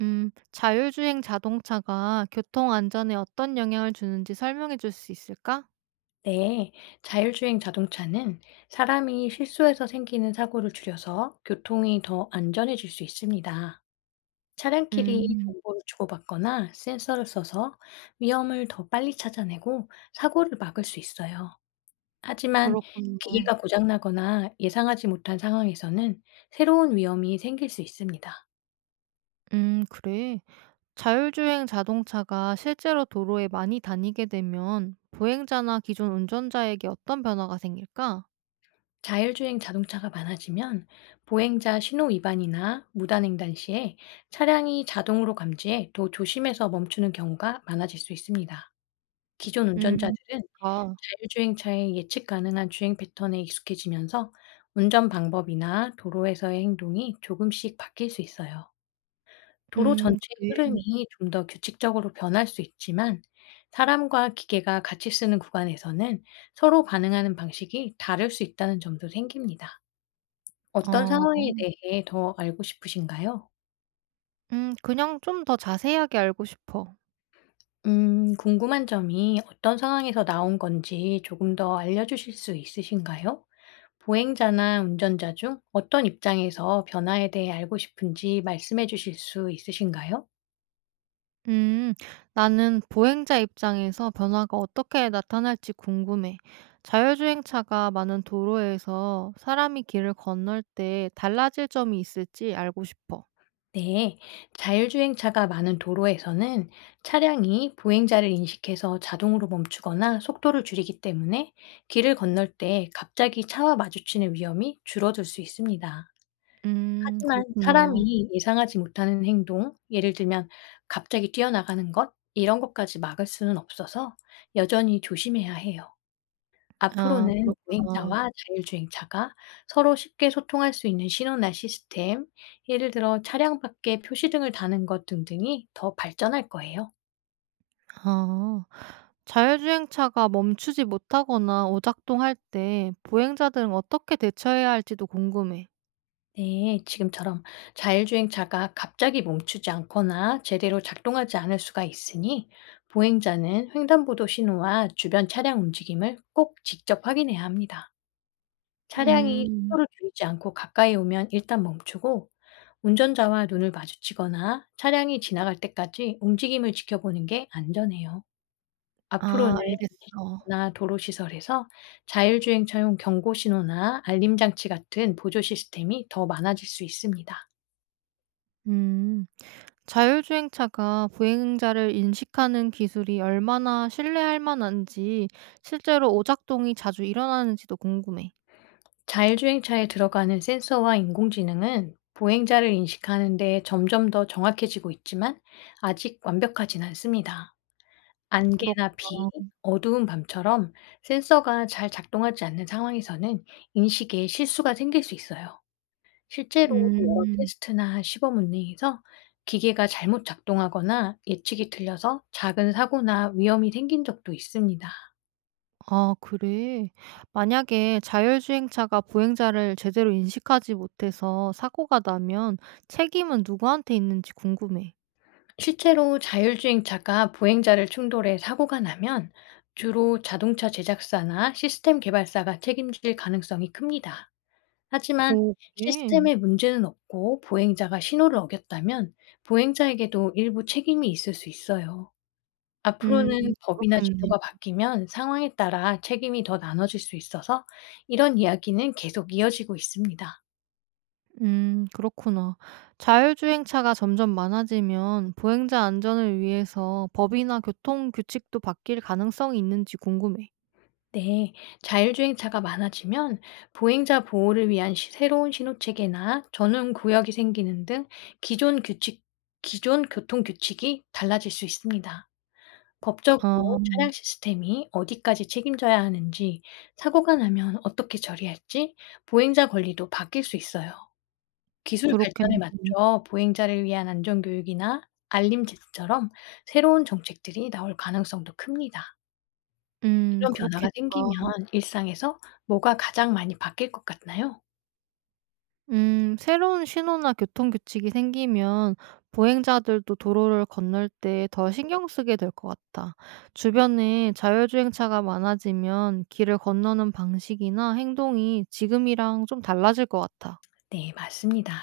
자율주행 자동차가 교통 안전에 어떤 영향을 주는지 설명해 줄 수 있을까? 네, 자율주행 자동차는 사람이 실수해서 생기는 사고를 줄여서 교통이 더 안전해질 수 있습니다. 차량끼리 음, 정보를 주고받거나 센서를 써서 위험을 더 빨리 찾아내고 사고를 막을 수 있어요. 그렇 하지만 군요 기계가 고장나거나 예상하지 못한 상황에서는 새로운 위험이 생길 수 있습니다. 그래. 자율주행 자동차가 실제로 도로에 많이 다니게 되면 보행자나 기존 운전자에게 어떤 변화가 생길까? 자율주행 자동차가 많아지면 보행자 신호 위반이나 무단횡단 시에 차량이 자동으로 감지해 더 조심해서 멈추는 경우가 많아질 수 있습니다. 기존 음, 운전자들은 좋다. 자율주행차의 예측 가능한 주행 패턴에 익숙해지면서 운전 방법이나 도로에서의 행동이 조금씩 바뀔 수 있어요. 도로 전체의 그래. 흐름이 좀 더 규칙적으로 변할 수 있지만 사람과 기계가 같이 쓰는 구간에서는 서로 반응하는 방식이 다를 수 있다는 점도 생깁니다. 어떤 어, 상황에 대해 더 알고 싶으신가요? 그냥 좀 더 자세하게 알고 싶어. 궁금한 점이 어떤 상황에서 나온 건지 조금 더 알려주실 수 있으신가요? 보행자나 운전자 중 어떤 입장에서 변화에 대해 알고 싶은지 말씀해 주실 수 있으신가요? 음, 나는 보행자 입장에서 변화가 어떻게 나타날지 궁금해. 자율주행차가 많은 도로에서 사람이 길을 건널 때 달라질 점이 있을지 알고 싶어. 네, 자율주행차가 많은 도로에서는 차량이 보행자를 인식해서 자동으로 멈추거나 속도를 줄이기 때문에 길을 건널 때 갑자기 차와 마주치는 위험이 줄어들 수 있습니다. 하지만 그렇구나. 사람이 예상하지 못하는 행동, 예를 들면 갑자기 뛰어나가는 것 이런 것까지 막을 수는 없어서 여전히 조심해야 해요. 아, 앞으로는 그렇구나. 보행자와 자율주행차가 서로 쉽게 소통할 수 있는 신호나 시스템, 예를 들어 차량 밖에 표시등을 다는 것 등등이 더 발전할 거예요. 아, 자율주행차가 멈추지 못하거나 오작동할 때 보행자들은 어떻게 대처해야 할지도 궁금해. 네, 지금처럼 자율주행차가 갑자기 멈추지 않거나 제대로 작동하지 않을 수가 있으니 보행자는 횡단보도 신호와 주변 차량 움직임을 꼭 직접 확인해야 합니다. 차량이 음, 속도를 줄이지 않고 가까이 오면 일단 멈추고 운전자와 눈을 마주치거나 차량이 지나갈 때까지 움직임을 지켜보는 게 안전해요. 앞으로는 아, 알겠어. 나 도로 시설에서 자율주행 차용 경고 신호나 알림 장치 같은 보조 시스템이 더 많아질 수 있습니다. 음. 자율주행차가 보행자를 인식하는 기술이 얼마나 신뢰할 만한지, 실제로 오작동이 자주 일어나는지도 궁금해. 자율주행차에 들어가는 센서와 인공지능은 보행자를 인식하는 데 점점 더 정확해지고 있지만 아직 완벽하진 않습니다. 안개나 비, 그렇구나. 어두운 밤처럼 센서가 잘 작동하지 않는 상황에서는 인식에 실수가 생길 수 있어요. 실제로 여러 음. 테스트나 시범 운행에서 기계가 잘못 작동하거나 예측이 틀려서 작은 사고나 위험이 생긴 적도 있습니다. 아, 그래? 만약에 자율주행차가 보행자를 제대로 인식하지 못해서 사고가 나면 책임은 누구한테 있는지 궁금해. 실제로 자율주행차가 보행자를 충돌해 사고가 나면 주로 자동차 제작사나 시스템 개발사가 책임질 가능성이 큽니다. 하지만 오, 그래? 시스템에 문제는 없고 보행자가 신호를 어겼다면 보행자에게도 일부 책임이 있을 수 있어요. 음. 음, 앞으로는 법이나 그렇겠네. 제도가 바뀌면 상황에 따라 책임이 더 나눠질 수 있어서 이런 이야기는 계속 이어지고 있습니다. 그렇구나. 자율주행차가 점점 많아지면 보행자 안전을 위해서 법이나 교통 규칙도 바뀔 가능성이 있는지 궁금해. 네, 자율주행차가 많아지면 보행자 보호를 위한 새로운 신호체계나 전용 구역이 생기는 등 기존 규칙, 기존 교통 규칙이 달라질 수 있습니다. 아, 법적으로 차량 시스템이 어디까지 책임져야 하는지, 사고가 나면 어떻게 처리할지, 보행자 권리도 바뀔 수 있어요. 기술 발전에 그렇겠네. 맞춰 보행자를 위한 안전교육이나 알림 제스처럼 새로운 정책들이 나올 가능성도 큽니다. 이런 변화가 그렇겠다. 생기면 일상에서 뭐가 가장 많이 바뀔 것 같나요? 새로운 신호나 교통 규칙이 생기면 보행자들도 도로를 건널 때 더 신경 쓰게 될 것 같다. 주변에 자율주행차가 많아지면 길을 건너는 방식이나 행동이 지금이랑 좀 달라질 것 같아. 네, 맞습니다.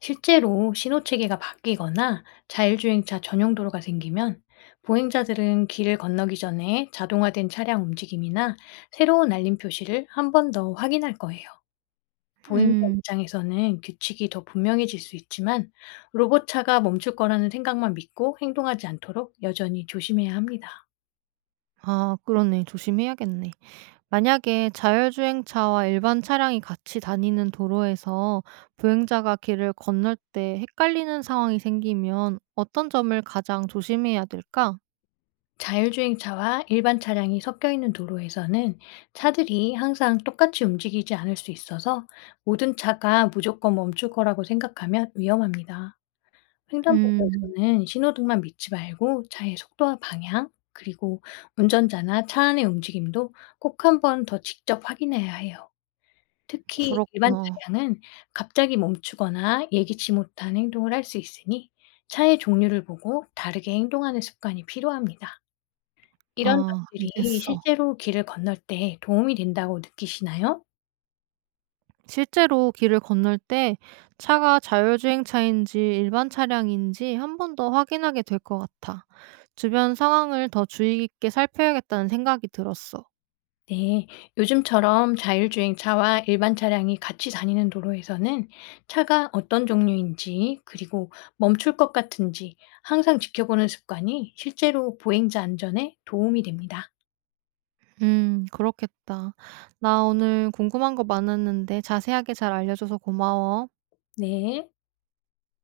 실제로 신호 체계가 바뀌거나 자율주행차 전용 도로가 생기면 보행자들은 길을 건너기 전에 자동화된 차량 움직임이나 새로운 알림 표시를 한 번 더 확인할 거예요. 보행자 음. 입장에서는 규칙이 더 분명해질 수 있지만 로봇차가 멈출 거라는 생각만 믿고 행동하지 않도록 여전히 조심해야 합니다. 아, 그러네. 조심해야겠네. 만약에 자율주행차와 일반 차량이 같이 다니는 도로에서 보행자가 길을 건널 때 헷갈리는 상황이 생기면 어떤 점을 가장 조심해야 될까? 자율주행차와 일반 차량이 섞여 있는 도로에서는 차들이 항상 똑같이 움직이지 않을 수 있어서 모든 차가 무조건 멈출 거라고 생각하면 위험합니다. 음. 횡단보도에서는 신호등만 믿지 말고 차의 속도와 방향, 그리고 운전자나 차 안의 움직임도 꼭 한번 더 직접 확인해야 해요. 특히 일반 그렇구나. 차량은 갑자기 멈추거나 예기치 못한 행동을 할 수 있으니 차의 종류를 보고 다르게 행동하는 습관이 필요합니다. 이런 아, 점들이 알겠어. 실제로 길을 건널 때 도움이 된다고 느끼시나요? 실제로 길을 건널 때 차가 자율주행차인지 일반 차량인지 한 번 더 확인하게 될 것 같아. 주변 상황을 더 주의 깊게 살펴야겠다는 생각이 들었어. 네. 요즘처럼 자율주행차와 일반 차량이 같이 다니는 도로에서는 차가 어떤 종류인지 그리고 멈출 것 같은지 항상 지켜보는 습관이 실제로 보행자 안전에 도움이 됩니다. 그렇겠다. 나 오늘 궁금한 거 많았는데 자세하게 잘 알려줘서 고마워. 네.